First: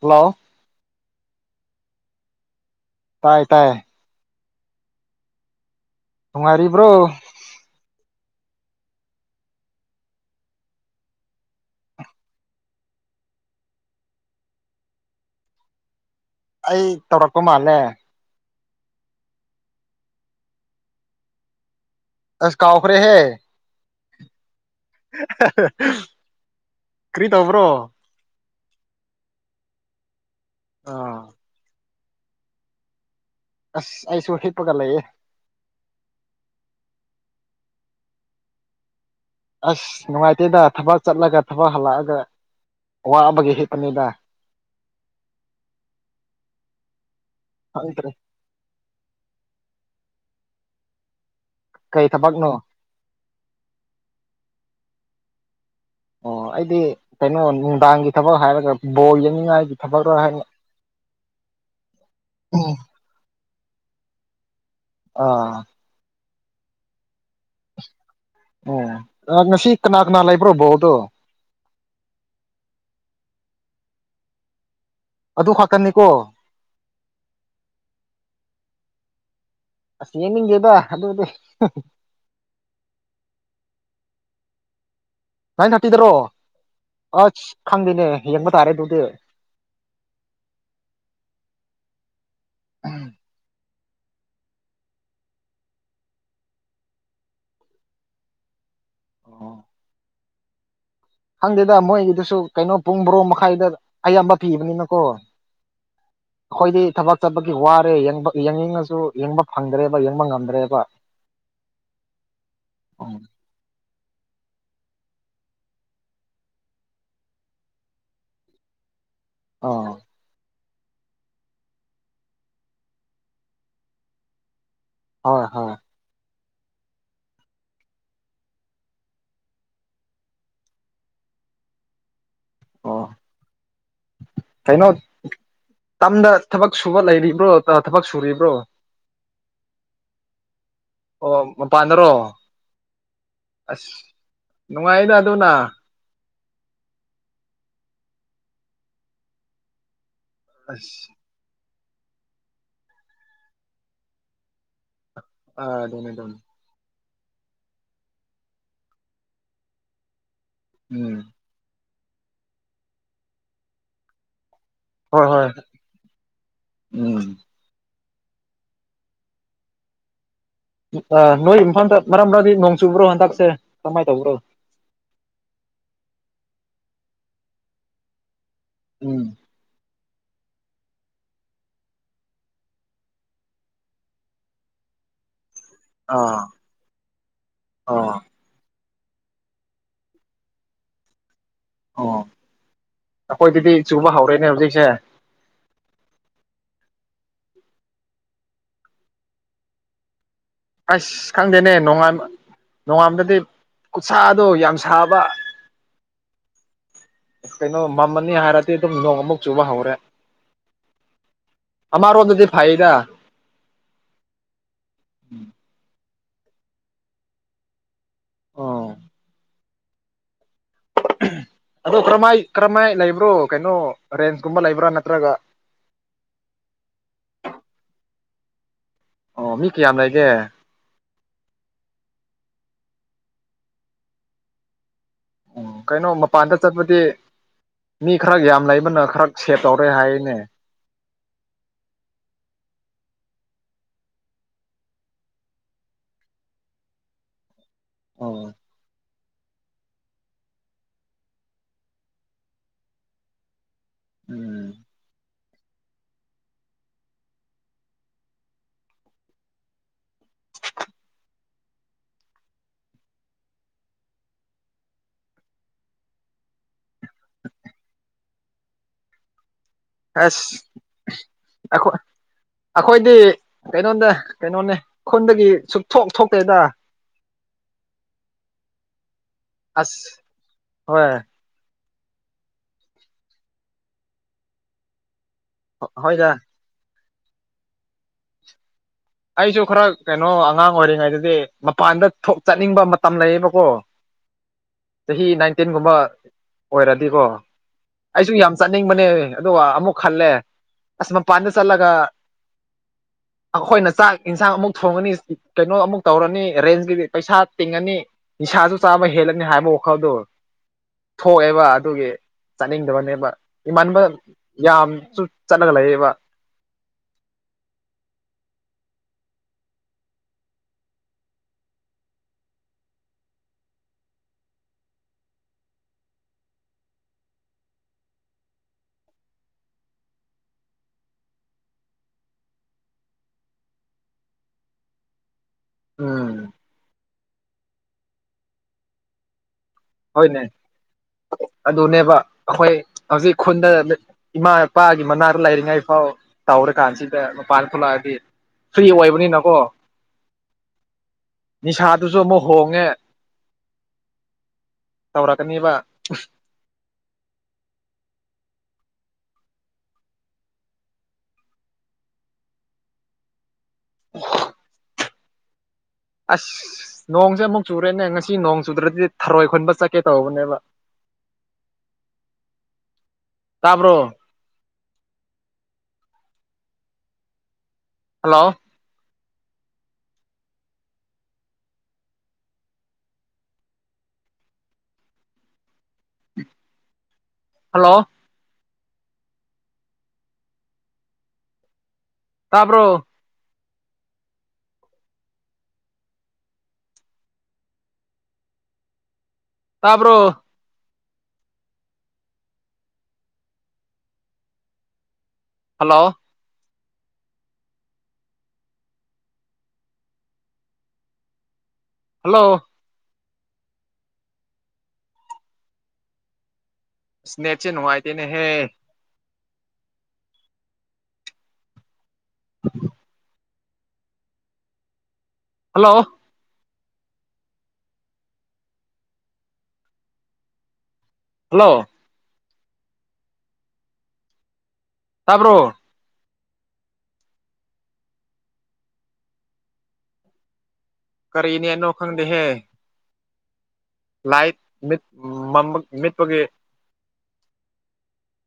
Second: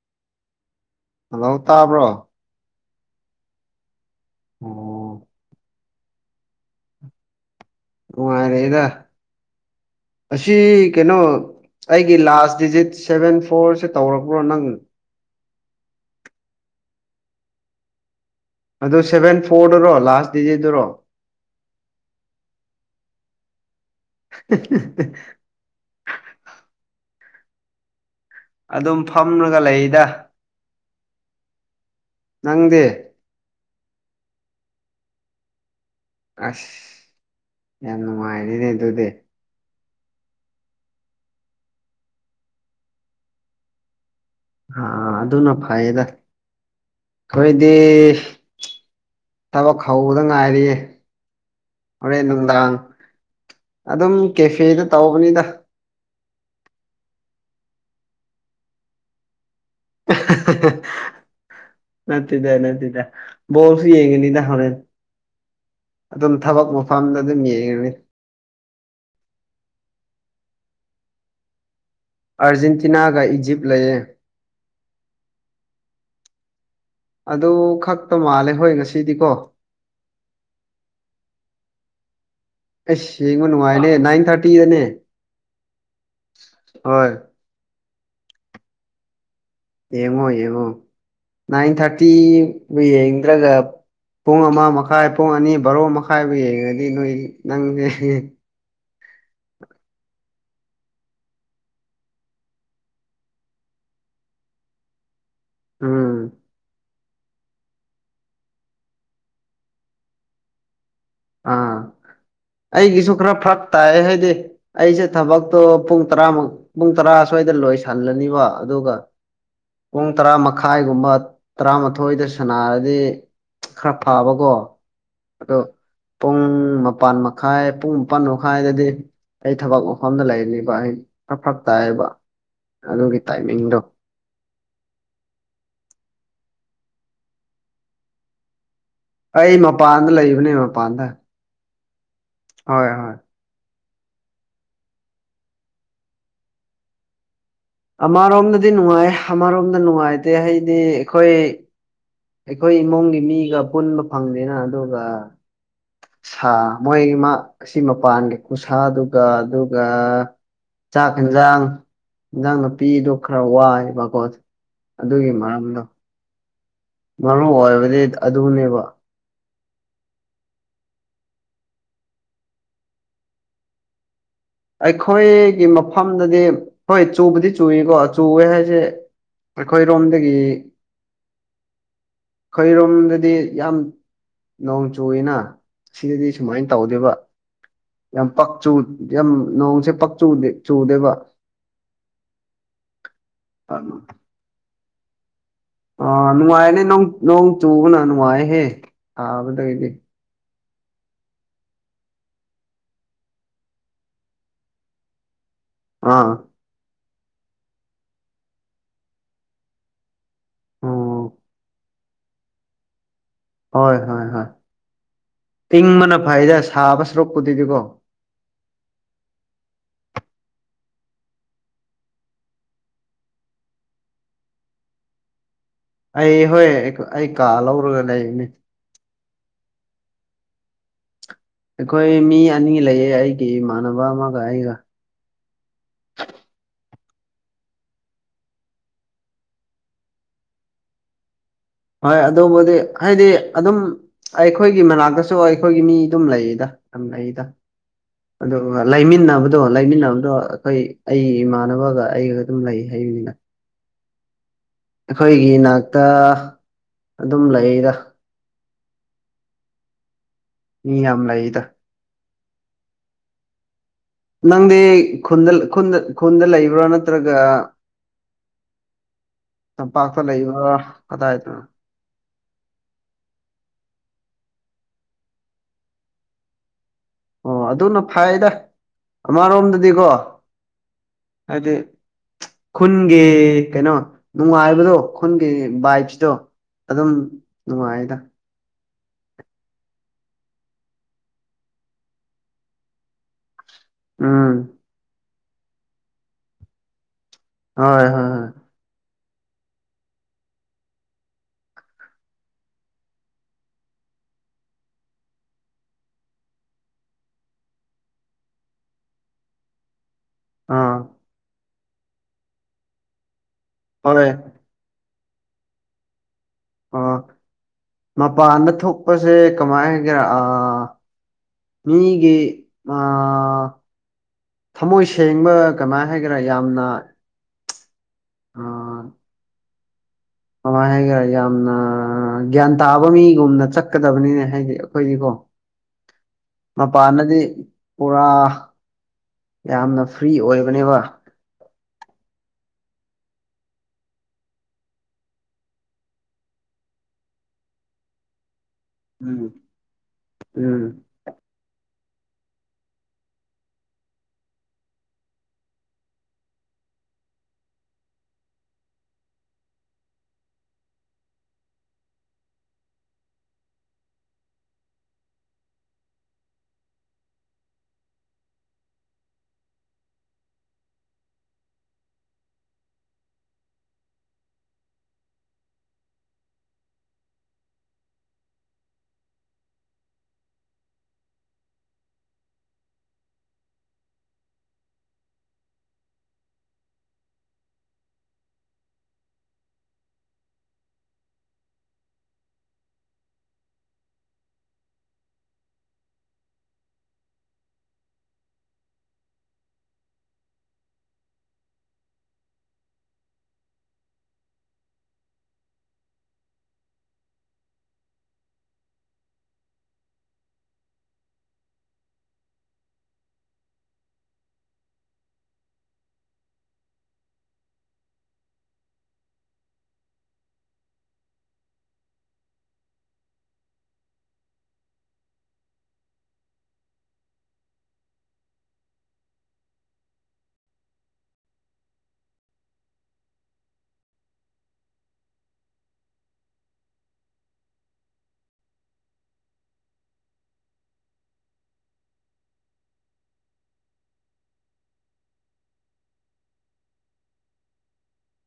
ꯍꯜꯂꯣꯎ ꯍꯜꯂꯣꯎ ꯇꯥꯕ꯭ꯔꯣ ꯇꯥꯏ-ꯇꯥꯏꯌꯦ ꯑꯣꯑꯣ ꯅꯨꯡꯉꯥꯢꯔꯤꯕ꯭ꯔꯣ ꯅꯨꯡꯉꯥꯏꯔꯤꯗꯥ ꯑꯥꯁꯤ ꯀꯩꯅꯣ ꯑꯩꯒꯤ ꯂꯥꯠꯁ ꯗꯤꯖꯤꯠ ꯁꯦꯚꯦꯟ ꯐꯣꯔꯁꯦ ꯇꯧꯔꯛꯄ꯭ꯔꯣ ꯅꯪ ꯑꯩꯏ ꯇꯧꯔꯛꯄ ꯃꯥꯜꯂꯦ ꯑꯗꯨ ꯁꯚꯦꯟ ꯐꯣꯔꯗꯨꯔꯣ ꯂꯥꯁ ꯗꯤꯖꯤꯠꯇꯨꯔꯣ ꯑꯁ ꯀꯥꯎꯈꯔꯦ ꯍꯦ ꯀ꯭ꯔꯤ ꯇꯧꯕ꯭ꯔꯣ ꯑꯗꯨꯝ ꯐꯝꯂꯒ ꯂꯩꯗ ꯑꯥ ꯅꯪꯗꯤ ꯑꯁ ꯑꯩꯁꯨ ꯍꯤꯞꯄꯒ ꯂꯩꯌꯦ ꯑꯁ ꯌꯥꯝ ꯅꯨꯡꯉꯥꯏꯔꯤꯅꯦ ꯑꯗꯨꯗꯤ ꯑꯁ ꯅꯨꯡꯉꯥꯏꯇꯦꯗ ꯊꯕꯛ ꯆꯠꯂꯒ ꯊꯕꯛ ꯍꯜꯂꯛꯑꯒ ꯑꯋꯥꯕꯒꯤ ꯍꯤꯞꯄꯅꯤꯗ ꯑꯥ ꯑꯗꯨꯅ ꯐꯩꯌꯦꯗ ꯑꯩꯈꯣꯏꯗꯤ ꯈꯪꯗ꯭ꯔꯦ ꯊꯕꯛ ꯍꯧꯕꯗ ꯉꯥꯏꯔꯤꯌꯦ ꯀꯩ ꯍꯣꯔꯦꯟ ꯊꯕꯛꯅꯣ ꯅꯨꯡꯗꯥꯡ ꯑꯗꯨꯝ ꯀꯦꯐꯦꯗ ꯇꯧꯕꯅꯤꯗ ꯑꯣ ꯑꯩꯗꯤ ꯀꯩꯅꯣ ꯅꯨꯡꯗꯥꯡꯒꯤ ꯊꯕꯛ ꯍꯥꯏꯔꯒ ꯕꯣꯜ ꯌꯦꯡꯅꯤꯡꯉꯥꯏꯒꯤ ꯊꯕꯛꯔ ꯍꯥꯏꯅ [unintelligible] ꯅꯠꯇꯗ ꯎꯝ ꯅꯠꯇꯗ ꯕꯣꯜꯁꯨ ꯌꯦꯒꯅꯤꯗ ꯍꯣꯔꯦꯟ ꯑꯥ ꯑꯗꯨꯝ ꯊꯕꯛ ꯃꯐꯝꯗ ꯑꯗꯨꯝ ꯌꯦꯡꯉꯅꯤ ꯑꯣ ꯑꯥ ꯉꯁꯤ ꯀꯅꯥ ꯀꯅꯥ ꯂꯩꯕ꯭ꯔꯣ ꯕꯣꯜꯗꯣ ꯑꯥꯔꯖꯦꯟꯇꯤꯅꯥꯒ ꯏꯖꯤꯞ ꯂꯩꯌꯦ ꯑꯗꯨ ꯈꯛꯇ ꯅꯦꯀꯣ ꯑꯗꯨ ꯈꯛꯇ ꯃꯥꯜꯂꯦ ꯍꯣꯏ ꯉꯁꯤꯗꯤꯀꯣ ꯑꯁ ꯌꯦꯡꯅꯤꯡꯗꯦꯗ ꯑꯗꯨꯗꯤ ꯑꯁ ꯌꯦꯕꯅꯨꯡꯉꯥꯏꯅꯦ ꯅꯥꯏꯟ ꯊꯥꯔꯇꯤꯗꯅꯦ ꯅꯥꯏꯟ ꯊꯥꯔꯇꯤꯗꯔꯣ ꯍꯣꯏ ꯑꯁ ꯈꯪꯗꯦꯅꯦ ꯌꯦꯡꯕ ꯇꯥꯔꯦ ꯑꯗꯨꯗꯤ ꯌꯦꯡꯉꯣ ꯌꯦꯡꯉꯣ ꯅꯥꯏꯟ ꯊꯥꯔꯇꯤꯕꯨ ꯌꯦꯡꯗ꯭ꯔꯒ ꯄꯨꯡ ꯑꯃ ꯃꯈꯥꯏ ꯄꯨꯡ ꯑꯅꯤ ꯕꯥꯔꯣ ꯃꯈꯥꯏꯕꯨ ꯌꯦꯡꯉꯗꯤ ꯅꯣꯏ ꯅꯪꯁꯦ ꯍꯦꯍꯦ ꯑꯣ ꯈꯪꯗꯦꯗ ꯃꯣꯏꯒꯤꯗꯨꯁꯨ ꯀꯩꯅꯣ ꯄꯨꯡ ꯕꯣꯔꯣ ꯃꯈꯥꯏꯗ ꯑꯌꯥꯝꯕ ꯄꯤꯕꯅꯤꯅꯀꯣ ꯎꯝ ꯑꯩꯈꯣꯏꯗꯤ ꯊꯕꯛ ꯆꯠꯄꯒꯤ ꯋꯥꯔꯦ ꯌꯦꯡꯕ ꯌꯦꯡꯅꯤꯡꯉꯁꯨ ꯌꯦꯡꯕ ꯐꯪꯗ꯭ꯔꯦꯕ ꯌꯦꯡꯕ ꯉꯝꯗ꯭ꯔꯦꯕ ꯑꯥ ꯑꯩꯒꯤꯁꯨ ꯈꯔ ꯐꯠ ꯇꯥꯏ ꯍꯥꯏꯗꯤ ꯑꯩꯁꯦ ꯊꯕꯛꯇꯣ ꯄꯨꯡ ꯇꯔꯥꯃꯨꯛ ꯄꯨꯡ ꯇꯔꯥ ꯁ꯭ꯋꯥꯏꯗ ꯂꯣꯏꯁꯜꯂꯅꯤꯕ ꯑꯗꯨꯒ ꯑꯥ ꯄꯨꯡ ꯇꯔꯥ ꯃꯛ ꯃꯈꯥꯏꯒꯨꯝꯕ ꯇꯔꯥꯃꯥꯊꯣꯏꯗ ꯁꯅꯥꯔꯗꯤ ꯈꯔ ꯐꯕꯀꯣ ꯍꯣꯏ ꯑꯗꯣ ꯍꯣꯏ ꯄꯨꯡ ꯃꯄꯥꯟ ꯃꯈꯥꯏ ꯄꯨꯡ ꯃꯄꯥꯟ ꯃꯈꯥꯏꯗꯗꯤ ꯑꯩ ꯊꯕꯛ ꯃꯐꯝꯗ ꯂꯩꯅꯤꯕ ꯑꯩ ꯐꯛ ꯐꯛ ꯇꯥꯏꯕ ꯑꯣ ꯀꯩꯅꯣ ꯇꯝꯗ ꯊꯕꯛ ꯁꯨꯕ ꯂꯩꯔꯤꯕ꯭ꯔꯣ ꯑꯥ ꯊꯕꯛ ꯁꯨꯔꯤꯕ꯭ꯔꯣ ꯑꯩ ꯃꯄꯥꯟꯗ ꯂꯩꯕꯅꯦ ꯑꯥ ꯑꯣ ꯃꯄꯥꯟꯗꯔꯣ ꯍꯣꯏ ꯍꯣꯏ ꯑꯁ ꯅꯨꯡꯉꯥꯏꯅ ꯑꯗꯨꯅ ꯑꯃꯔꯣꯝꯗꯗꯤ ꯅꯨꯡꯉꯥꯏꯌꯦ ꯑꯃꯔꯣꯝꯗ ꯅꯨꯡꯉꯥꯏꯇꯦ ꯍꯥꯏꯗꯤ ꯑꯁ ꯑꯩꯈꯣꯏ ꯑꯩꯈꯣꯏ ꯏꯃꯨꯡꯒꯤ ꯃꯤꯒ ꯄꯨꯟꯕ ꯐꯪꯗꯦꯅ ꯑꯗꯨꯒ ꯁꯥ [unintelligible] ꯃꯣꯏ ꯃꯥ ꯑꯁꯤ ꯃꯄꯥꯟꯒꯤ ꯈꯨꯁꯥꯗꯨꯒ ꯑꯗꯨꯒ ꯆꯥꯛ ꯎꯝ ꯍꯦꯟꯖꯥꯡ ꯏꯟꯖꯥꯡ ꯅꯥꯄꯤꯗꯣ ꯈꯔ ꯋꯥꯏꯕꯀꯣ ꯍꯣꯏ ꯑꯗꯨꯒꯤ ꯍꯣꯏ ꯃꯔꯝꯗꯣ ꯎꯝ ꯃꯔꯨ ꯑꯣꯏꯕꯗꯤ ꯑꯗꯨꯅꯦꯕ ꯎ ꯑ ꯅꯣꯏ ꯃꯐꯝꯗ ꯃꯔꯛ ꯃꯔꯗꯤ ꯅꯣꯡ ꯆꯨꯕ꯭ꯔꯣ ꯍꯟꯗꯛꯁꯦ ꯀꯃꯥꯏ ꯇꯧꯕ꯭ꯔꯣ ꯑꯩꯈꯣꯏꯒꯤ ꯃꯐꯝꯗꯗꯤ ꯍꯣꯏ ꯆꯨꯕꯗꯤ ꯆꯨꯏꯀꯣ ꯆꯨꯋꯦ ꯍꯥꯏ ꯁꯦ ꯎꯝ ꯑꯩꯈꯣꯏꯔꯣꯝꯗꯒꯤ ꯈꯣꯏꯔꯣꯝꯗꯗꯤ ꯌꯥꯝ ꯅꯣꯡ ꯆꯨꯌꯦꯅ ꯁꯤꯗꯗꯤ ꯑꯥ ꯁꯨꯃꯥꯏꯅ ꯇꯧꯗꯦꯕ ꯑꯥ ꯌꯥꯝ ꯄꯛꯆꯨ ꯌꯥꯝ ꯅꯣꯡꯁꯦ ꯄꯛ ꯆꯨ ꯆꯨꯗꯦꯕ ꯑꯣ ꯑꯩꯈꯣꯏꯗꯗꯤ ꯆꯨꯕ ꯍꯧꯔꯦꯅꯦ ꯍꯧꯖꯤꯛꯁꯦ ꯑꯥ ꯅꯨꯡꯉꯥꯏꯔꯅꯤ ꯅꯣꯡ ꯆꯨꯕꯅ ꯅꯨꯡꯉꯥꯏꯍꯦ ꯁꯥꯕꯗꯒꯤꯗꯤ ꯑꯁ ꯈꯪꯗꯦꯅꯦ ꯅꯣꯉꯥꯟ ꯅꯣꯡꯉꯥꯟꯕꯗꯩ ꯈꯨꯠꯁꯥꯗꯣ ꯌꯥꯝ ꯁꯥꯕ ꯑꯥ ꯀꯩꯅꯣ ꯃꯜꯃꯅꯤ ꯍꯥꯏꯔꯗꯤ ꯑꯗꯨꯝ ꯅꯣꯡ ꯃꯨꯛ ꯆꯨꯕ ꯍꯧꯔꯦ ꯑꯣ ꯑꯃꯔꯣꯝꯗꯗꯤ ꯐꯩꯗ ꯍꯣꯏ ꯍꯣꯏ ꯍꯣꯏ ꯏꯪꯕꯅ ꯐꯩꯗ ꯁꯥꯕ ꯁꯨꯔꯛꯄꯨꯗꯤꯀꯣ ꯑꯣ ꯑꯗꯣ ꯀꯔꯝꯍꯥꯏ ꯀꯔꯝꯍꯥꯏ ꯂꯩꯕ꯭ꯔꯣ ꯀꯩꯅꯣ ꯔꯦꯟꯀꯨꯝꯕ ꯂꯩꯕ꯭ꯔꯥ ꯅꯠꯇ꯭ꯔꯒ ꯑꯩ ꯍꯣꯏ ꯑꯩ ꯀꯥ ꯂꯧꯔꯒ ꯂꯩꯕꯅꯤ ꯑꯣ ꯃꯤ ꯀꯌꯥꯝ ꯂꯩꯒꯦ ꯑꯩꯈꯣꯏ ꯃꯤ ꯑꯅꯤ ꯂꯩꯌꯦ ꯑꯩꯒꯤ ꯏꯃꯥꯟꯅꯕ ꯑꯃꯒ ꯑꯩꯒ ꯑꯣ ꯀꯩꯅꯣ ꯃꯄꯥꯟꯗ ꯆꯠꯄꯗꯤ ꯃꯤ ꯈꯔ ꯌꯥꯝ ꯂꯩꯕꯅ ꯈꯔ ꯁꯦꯞ ꯇꯧꯔꯦ ꯍꯥꯏꯅꯦ ꯍꯣꯏ ꯑꯗꯨꯕꯨꯗꯤ ꯍꯥꯏꯗꯤ ꯑꯗꯨꯝ ꯑꯩꯈꯣꯏꯒꯤ ꯃꯅꯥꯛꯇꯁꯨ ꯑꯩꯈꯣꯏꯒꯤ ꯃꯤ ꯑꯗꯨꯝ ꯂꯩꯌꯦꯗ ꯌꯥꯝ ꯂꯩꯗ ꯑꯣ ꯑꯗꯨꯒ ꯂꯩꯃꯤꯟ ꯂꯩꯃꯤꯟꯅꯕꯗꯣ ꯂꯩꯃꯤꯟꯅꯕꯗꯣ ꯑꯩꯈꯣꯏ ꯑꯩꯒꯤ ꯏꯃꯥꯟꯅꯕꯒ ꯑꯩꯒ ꯑꯗꯨꯝ ꯂꯩ ꯍꯥꯏꯕꯅꯤꯅ ꯎꯝ ꯑꯩꯈꯣꯏꯒꯤ ꯅꯥꯛꯇ ꯑꯗꯨꯝ ꯂꯩꯗ ꯃꯤ ꯌꯥꯝ ꯂꯩꯗ ꯅꯪꯗꯤ ꯈꯨꯟꯗ ꯈꯨꯟꯗ ꯈꯨꯟꯗ ꯂꯩꯕ꯭ꯔꯥ ꯅꯠꯇ꯭ꯔꯒ [unintelligible] ꯇꯝꯄꯥꯛꯇ ꯑꯁ ꯂꯩꯕꯔꯣ ꯀꯗꯥꯏꯗꯅꯣ ꯑꯩꯈꯣꯏ ꯑꯩꯈꯣꯏꯗꯤ ꯀꯩꯅꯣꯅꯦ ꯀꯩꯅꯣꯅꯦ ꯈꯨꯟꯗꯒꯤ ꯁꯨꯛ ꯊꯣꯛ ꯊꯣꯛꯇꯦꯗ ꯑꯣ ꯑꯗꯨꯅ ꯐꯩꯗ ꯑꯁ ꯑꯃꯔꯣꯝꯗꯗꯤꯀꯣ ꯍꯣꯏ ꯍꯥꯏꯗꯤ ꯈꯨꯟꯒꯤ ꯅꯨꯪꯉꯥꯏꯕꯥꯗꯣ ꯀꯩꯅꯣ ꯈꯨꯟꯒꯤ ꯍꯣꯏꯗ ꯕꯥꯏꯞꯁꯗꯣ ꯑꯗꯨꯝ ꯅꯨꯡꯉꯥꯏꯗ ꯑꯩꯁꯨ ꯈꯔ ꯀꯩꯅꯣ ꯑꯉꯥꯡ ꯑꯣꯏꯔꯤꯉꯩꯗꯗꯤ ꯃꯄꯥꯟꯗ ꯊꯣꯛ ꯆꯠꯅꯤꯡꯕ ꯃꯇꯝ ꯂꯩꯌꯦꯕꯀꯣ ꯎꯝ ꯆꯍꯤ ꯅꯥꯏꯟꯇꯤꯟꯒꯨꯝꯕ ꯑꯣꯏꯔꯗꯤꯀꯣ ꯍꯣꯏ ꯍꯣꯏ ꯑꯩꯁꯨ ꯍꯣꯏ ꯌꯥꯝ ꯆꯠꯅꯤꯡꯕꯅꯦ ꯑꯗꯨꯒ ꯑꯃꯨꯛ ꯈꯜꯂꯦ ꯑꯁ ꯃꯄꯥꯟꯗ ꯆꯠꯂꯒ ꯑꯈꯣꯏꯅ ꯆꯥꯛ ꯏꯟꯁꯥꯡ ꯑꯃꯨꯛ ꯊꯣꯡꯉꯅꯤ ꯀꯩꯅꯣ ꯑꯃꯨꯛ ꯇꯧꯔꯅꯤ ꯔꯦꯟꯖꯀꯤ ꯄꯩꯁꯥ ꯇꯤꯡꯉꯅꯤ ꯅꯤꯁꯥꯁꯨ ꯆꯥ ꯆꯕ ꯍꯦꯜꯂꯅꯤ ꯍꯥꯏꯕ ꯋꯥꯈꯜꯗꯨ ꯑꯥ ꯊꯣꯛꯑꯦꯕ ꯑꯗꯨꯒꯤ ꯆꯠꯅꯤꯡꯗꯕꯅꯦꯕ ꯏꯃꯥꯟꯅꯕ ꯍꯣꯏ ꯌꯥꯝꯁꯨ ꯆꯠꯂꯒ ꯂꯩꯌꯦꯕ ꯑꯥ ꯃꯄꯥꯟꯗ ꯊꯣꯛꯄꯁꯦ ꯀꯃꯥꯏ ꯍꯥꯏꯒꯦꯔꯥ ꯑꯥ ꯃꯤꯒꯤ ꯑꯥ ꯊꯃꯣꯏ ꯁꯦꯡꯕ ꯀꯃꯥꯏꯅ ꯍꯥꯏꯒꯦꯔꯥ ꯌꯥꯝꯅ ꯑꯥ [inaudible] ꯍꯥꯏꯈꯔꯦ ꯌꯥꯝꯅ ꯒ꯭ꯌꯥꯟ ꯇꯥꯕ ꯃꯤꯒꯨꯝꯅ ꯆꯠꯀꯗꯕꯅꯤꯅꯦ ꯍꯥꯏꯗꯤ ꯑꯩꯈꯣꯏꯗꯤꯀꯣ ꯎꯝ ꯃꯄꯥꯟꯗꯗꯤ ꯄꯨꯔꯥ ꯌꯥꯝꯅ ꯐ꯭ꯔꯤ ꯍꯣꯏꯅꯦ ꯑꯣꯏꯕꯅꯦꯕ ꯑꯗꯨꯅꯦꯕ ꯑꯩꯈꯣꯏ ꯍꯧꯖꯤꯛ ꯈꯨꯟꯗ ꯏꯃꯥ ꯏꯄꯥꯒꯤ ꯃꯅꯥꯛꯇ ꯂꯩꯥꯏꯔꯤꯉꯩ ꯐꯥꯎ ꯇꯧꯔꯀꯥꯟꯁꯤꯗ ꯃꯄꯥꯟ ꯊꯣꯛꯂꯛꯑꯗꯤ ꯐ꯭ꯔꯤ ꯎꯝ ꯑꯣꯏꯕꯅꯤꯅꯀꯣ ꯎꯝ ꯅꯤꯁꯥ ꯑꯗꯨꯁꯨ ꯑꯃꯨꯛ ꯍꯣꯡꯉꯦ ꯇꯧꯔꯛꯀꯅꯤꯕ [inaudible] ꯑꯁ ꯅꯣꯡꯁꯦ ꯑꯃꯨꯛ ꯆꯨꯔꯦꯅꯦ ꯉꯁꯤ ꯅꯣꯡ ꯆꯨꯗ꯭ꯔꯗꯤ ꯊꯔꯣꯏ ꯈꯨꯟꯕ ꯆꯠꯀꯦ ꯇꯧꯕꯅꯦꯕ ꯇꯥꯕ꯭ꯔꯣ ꯍꯜꯂꯣ ꯍꯜꯂꯣ ꯇꯥꯕ꯭ꯔꯣ ꯇꯥꯕ꯭ꯔꯣ ꯍꯜꯂꯣ ꯍꯜꯂꯣ ꯁꯅꯦꯞꯁꯦ ꯅꯨꯉꯥꯢ ꯇꯦꯅꯦ ꯍꯦ ꯎꯝ ꯍꯜꯂꯣ ꯍꯜꯂꯣ ꯇꯥꯕ꯭ꯔꯣ ꯀꯔꯤ ꯅꯦꯠꯅꯣ ꯈꯪꯗꯦꯍꯦ ꯂꯥꯏꯠ ꯃꯤꯠ ꯃꯥꯝꯄꯒꯤ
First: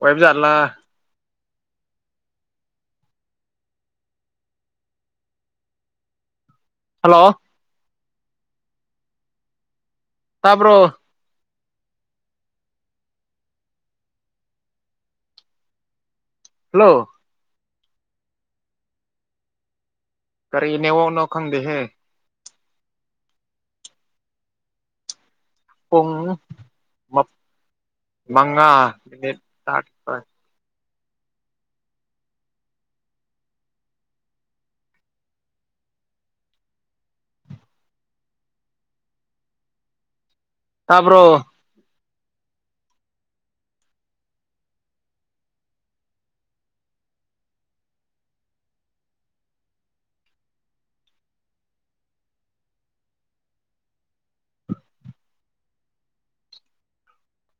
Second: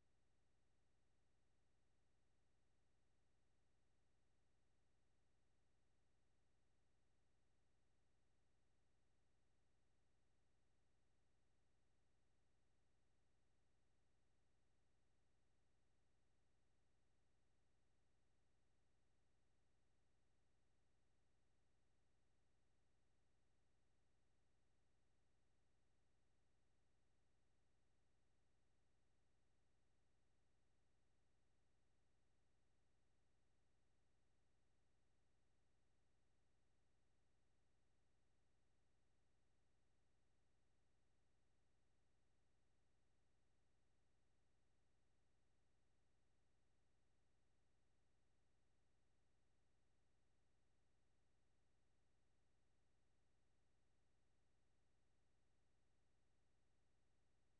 ꯑꯣꯢꯕꯖꯠꯂ ꯍꯜꯂꯣ ꯇꯥꯕꯔꯣ ꯍꯜꯂꯣ ꯀꯔꯤ ꯅꯦꯋꯥꯛ ꯅꯣ ꯈꯪꯗꯦ ꯍꯦ ꯄꯨꯡ ꯃ ꯃꯪꯒꯥꯥ ꯃꯤꯅꯤꯠ ꯆꯄ ꯇꯕꯔꯣ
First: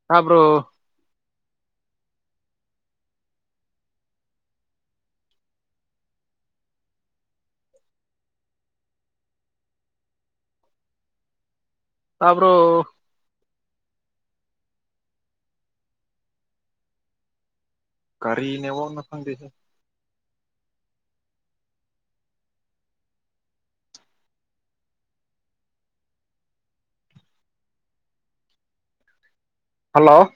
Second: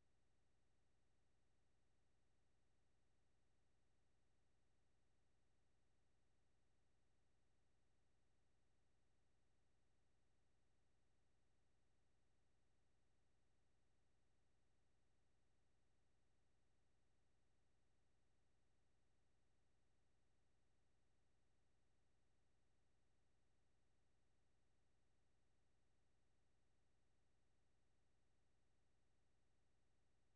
ꯇꯕꯔꯣ ꯇꯕꯔꯣ ꯀꯔꯤ ꯅꯦꯋꯥꯛ ꯅꯣ ꯈꯪꯗꯦꯁꯦ ꯍꯜꯂꯣ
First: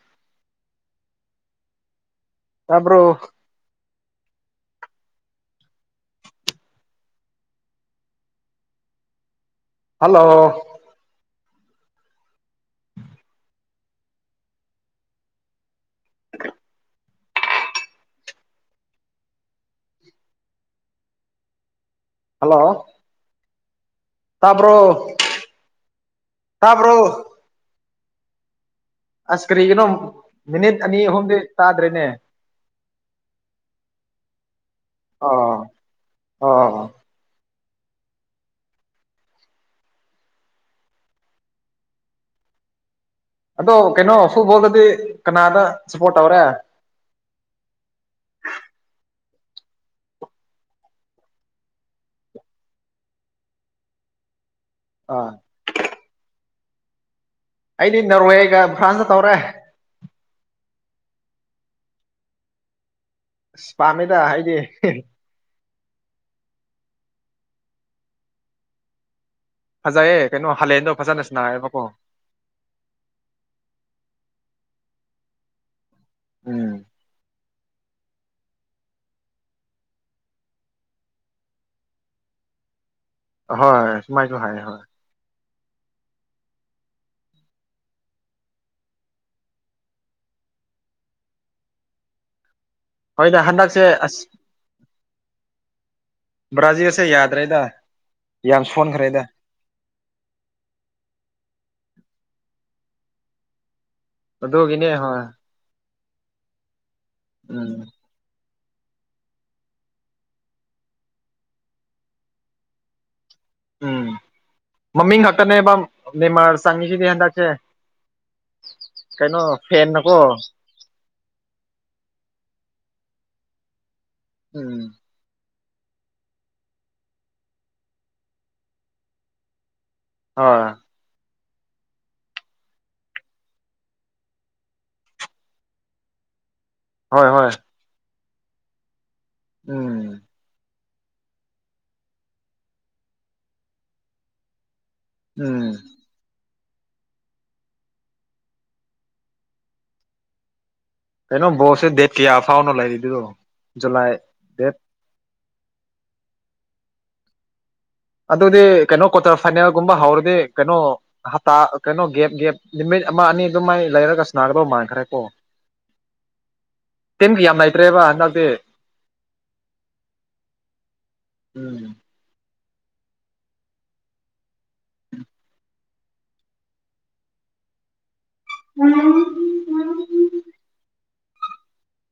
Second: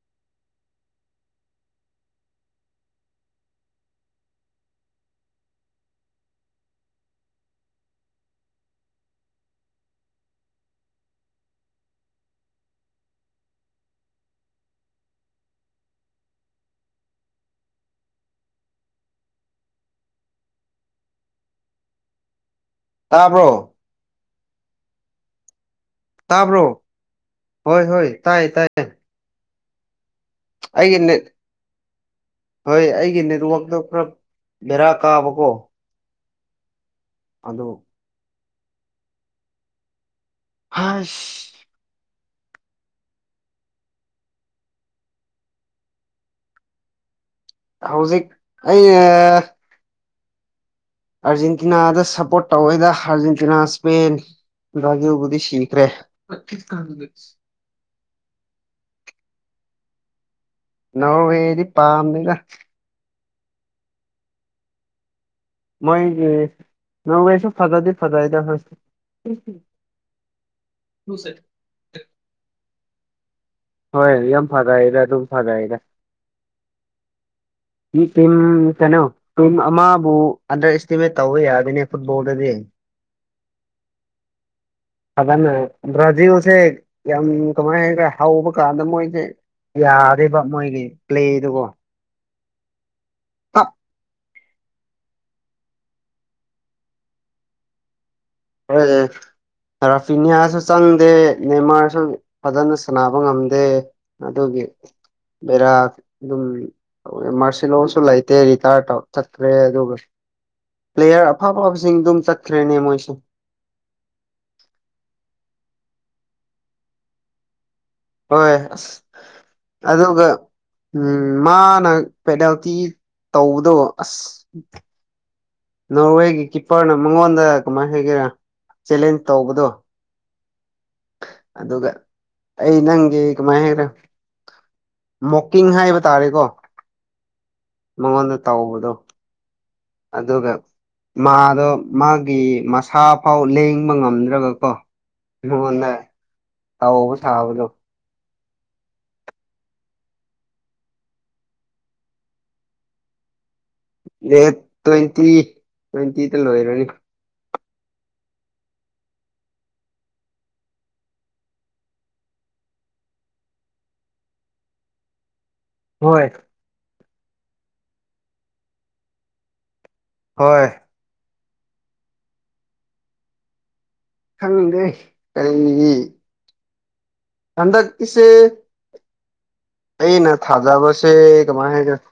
ꯇꯕꯔꯣ ꯍꯜꯂꯣ [inaudible] ꯇꯥꯕ꯭ꯔꯣ ꯇꯄ꯭ꯔꯣ ꯇꯥꯕ꯭ꯔꯣ ꯍꯣꯏ ꯍꯣꯏ ꯇꯥꯏꯌꯦ ꯇꯥꯏꯌꯦ ꯑꯁ ꯀꯔꯤꯒꯤꯅꯣ ꯃꯤꯅꯤꯠ ꯑꯩꯒꯤ ꯑꯅꯤ ꯅꯦꯠ ꯑꯍꯨꯝꯗꯤ ꯇꯥꯗ꯭ꯔꯦꯅꯦ ꯍꯣꯏ ꯑꯩꯒꯤ ꯅꯦꯠꯋꯥꯛꯗꯣ ꯄꯨꯔ ꯕꯦꯔ ꯀꯥꯕꯀꯣ ꯑꯣ ꯑꯣ ꯑꯗꯣ ꯍꯁ ꯑꯗꯣ ꯀꯩꯅꯣ ꯐꯨꯠꯕꯣꯜꯗꯗꯤ ꯀꯅꯥꯗ ꯁꯞꯄꯣꯔꯠ ꯇꯧꯔꯦ ꯍꯧꯖꯤꯛ ꯑꯩ ꯑꯥꯔꯖꯦꯟꯇꯤꯅꯥꯗ ꯁꯞꯄꯣꯔꯠ ꯇꯧꯋꯦꯗ ꯑꯥꯔꯖꯦꯟꯇꯤꯅꯥ ꯏꯁꯄꯦꯟ ꯑꯥ ꯕꯔꯖꯤꯜꯕꯨꯗꯤ ꯁꯤꯈ꯭ꯔꯦ ꯑꯩꯗꯤ ꯅꯣꯔꯋꯦꯒ ꯐ꯭ꯔꯥꯟꯁꯇ ꯇꯧꯔꯦ ꯅꯣꯔꯋꯦꯗꯤ ꯄꯥꯝꯗꯦꯗ ꯑꯁ ꯄꯥꯝꯃꯦꯗ ꯑꯩꯗꯤ ꯃꯣꯏꯒꯤ ꯅꯣꯔꯌꯦꯁꯨ ꯐꯖꯗꯤ ꯐꯖꯩꯗ ꯍꯣꯢꯁꯨ ꯐꯖꯩꯌꯦ ꯀꯩꯅꯣ ꯍꯥꯂꯦꯟꯗꯣ ꯐꯖꯅ ꯁꯟꯅꯩꯌꯦꯕꯀꯣ ꯍꯣꯏ ꯑꯗꯨ ꯌꯥꯝ ꯐꯖꯩꯔ ꯑꯗꯨꯝ ꯐꯅꯩꯔ ꯎꯝ ꯃꯤ ꯇꯤꯝ ꯀꯩꯅꯣ ꯇꯤꯝ ꯑꯃꯕꯨ ꯑꯟꯗꯔ ꯑꯦꯁꯇꯤꯃꯦꯠ ꯇꯧꯕ ꯌꯥꯗꯦꯅꯦ ꯐꯨꯠꯕꯣꯜꯗꯗꯤ ꯍꯣꯏ ꯁꯨꯃꯥꯏꯁꯨ ꯍꯥꯏ ꯍꯣꯏ ꯕ꯭ꯔꯥꯖꯤꯜꯁꯦ ꯌꯥꯝ ꯀꯃꯥꯏ ꯍꯥꯏꯈ꯭ꯔꯦ ꯍꯧꯕ ꯀꯥꯟꯗ ꯃꯣꯏꯁꯦ ꯌꯥꯗꯔꯤꯕ ꯃꯣꯏꯒꯤ ꯄ꯭ꯂꯦꯗꯨꯒꯣ ꯍꯣꯏꯅꯦ ꯍꯟꯗꯛꯁꯦ ꯑꯁ ꯕ꯭ꯔꯥꯖꯤꯜꯁꯦ ꯌꯥꯗ꯭ꯔꯦꯗ ꯌꯥꯝ ꯍꯣꯏ ꯁꯣꯟꯈ꯭ꯔꯦꯗ ꯔꯥꯐꯤꯅꯤꯌꯥꯁꯨ ꯆꯪꯗꯦ ꯅꯦꯃꯔ ꯪ ꯐꯖꯅ ꯁꯥꯟꯅꯕ ꯉꯝꯗꯦ ꯑꯗꯨꯒꯤ ꯑꯗꯨꯒꯤꯅꯦ ꯍꯣꯏ ꯕꯦꯔꯑꯗꯨꯝ ꯎꯝ ꯃꯥꯔꯁꯤꯂꯣꯁꯨ ꯂꯩꯇꯦ ꯇꯥ ꯇ ꯆꯠꯈ꯭ꯔꯦ ꯑꯗꯨꯒ ꯄ꯭ꯂꯦꯌꯔ ꯑꯐ ꯑꯐꯕꯁꯤꯡ ꯑꯗꯨꯝ ꯆꯠꯈ꯭ꯔꯦꯅꯦ ꯃꯣꯏꯁꯦ ꯎꯝ ꯃꯃꯤꯡ ꯉꯇꯅꯕ ꯅꯦꯃꯔ ꯆꯡꯁꯤꯗꯤ ꯍꯟꯇꯛꯁꯦ ꯍꯣꯏ ꯑꯁ ꯐꯦꯟꯅꯀꯣ ꯑꯗꯨꯒ ꯃꯥꯅ ꯄꯦꯅꯥꯜꯇꯤ ꯇꯧꯕꯗꯣ ꯑꯁ ꯎꯝ ꯅꯣꯔꯋꯦꯒꯤ ꯀꯤꯞꯄꯔꯅ ꯃꯉꯣꯟꯗ ꯀꯃꯥꯏꯅ ꯍꯥꯏꯒꯦꯔꯥ ꯆꯦꯂꯦꯟꯖ ꯇꯧꯕꯗꯣ ꯍꯣꯏ ꯑꯗꯨꯒ ꯑꯩ ꯅꯪꯒꯤ ꯀꯃꯥꯏꯅ ꯍꯥꯏꯒꯦꯔꯥ ꯃꯣꯀꯤꯡ ꯍꯥꯏꯕ ꯇꯥꯔꯦꯀꯣ ꯍꯣꯏ ꯍꯣꯏ ꯃꯉꯣꯟꯗ ꯇꯥꯎꯕꯗꯣ ꯎꯝ ꯃꯥꯗꯣ ꯃꯥꯒꯤ ꯃꯁꯥꯐꯥꯎ ꯂꯦꯡꯕ ꯉꯝꯗ꯭ꯔꯒ ꯀꯣ ꯎꯝ ꯑꯗꯨꯒꯅꯦ ꯇꯧꯕ ꯁꯥꯕꯗꯣ ꯀꯩꯅꯣ ꯕꯣꯜꯁꯦ ꯗꯦꯠ ꯀꯌꯥ ꯐꯥꯎꯅꯣ ꯂꯩꯔꯤꯗꯨꯗꯣ ꯗꯦꯠ ꯇ꯭ꯋꯦꯟꯇꯤ ꯇ꯭ꯋꯦꯟꯇꯤꯗ ꯂꯣꯏꯔꯅꯤ ꯑꯗꯨꯗꯤ ꯀꯩꯅꯣ ꯀ꯭ꯋꯥꯇꯔ ꯐꯥꯏꯅꯦꯜꯒꯨꯝꯕ ꯍꯧꯔꯗꯤ ꯀꯩꯅꯣ ꯍꯞꯇꯥ ꯀꯩꯅꯣ ꯒꯦꯞ ꯒꯦꯞ ꯅꯨꯃꯤꯠ ꯑꯃ ꯑꯅꯤ ꯑꯗꯨ ꯃꯥꯏ ꯂꯩꯔꯒ ꯁꯅꯥꯒꯗꯧ ꯃꯥꯟꯈ꯭ꯔꯦ ꯀꯣ ꯍꯣꯏ ꯇꯤꯟꯕꯤ ꯌꯥꯝ ꯂꯩꯇ꯭ꯔꯦꯕ ꯍꯟꯗꯛꯇꯛꯇꯤ ꯍꯣꯏ ꯎꯝ ꯈꯪꯗꯦ ꯀꯔꯤꯅꯤꯒꯤ ꯍꯟꯗꯛ ꯀꯤꯁꯦ ꯍꯨꯝ ꯑꯩꯅ ꯊꯥꯖꯥꯕꯁꯦ ꯀꯃꯥꯏ ꯍꯥꯏꯗꯣꯏꯅꯣ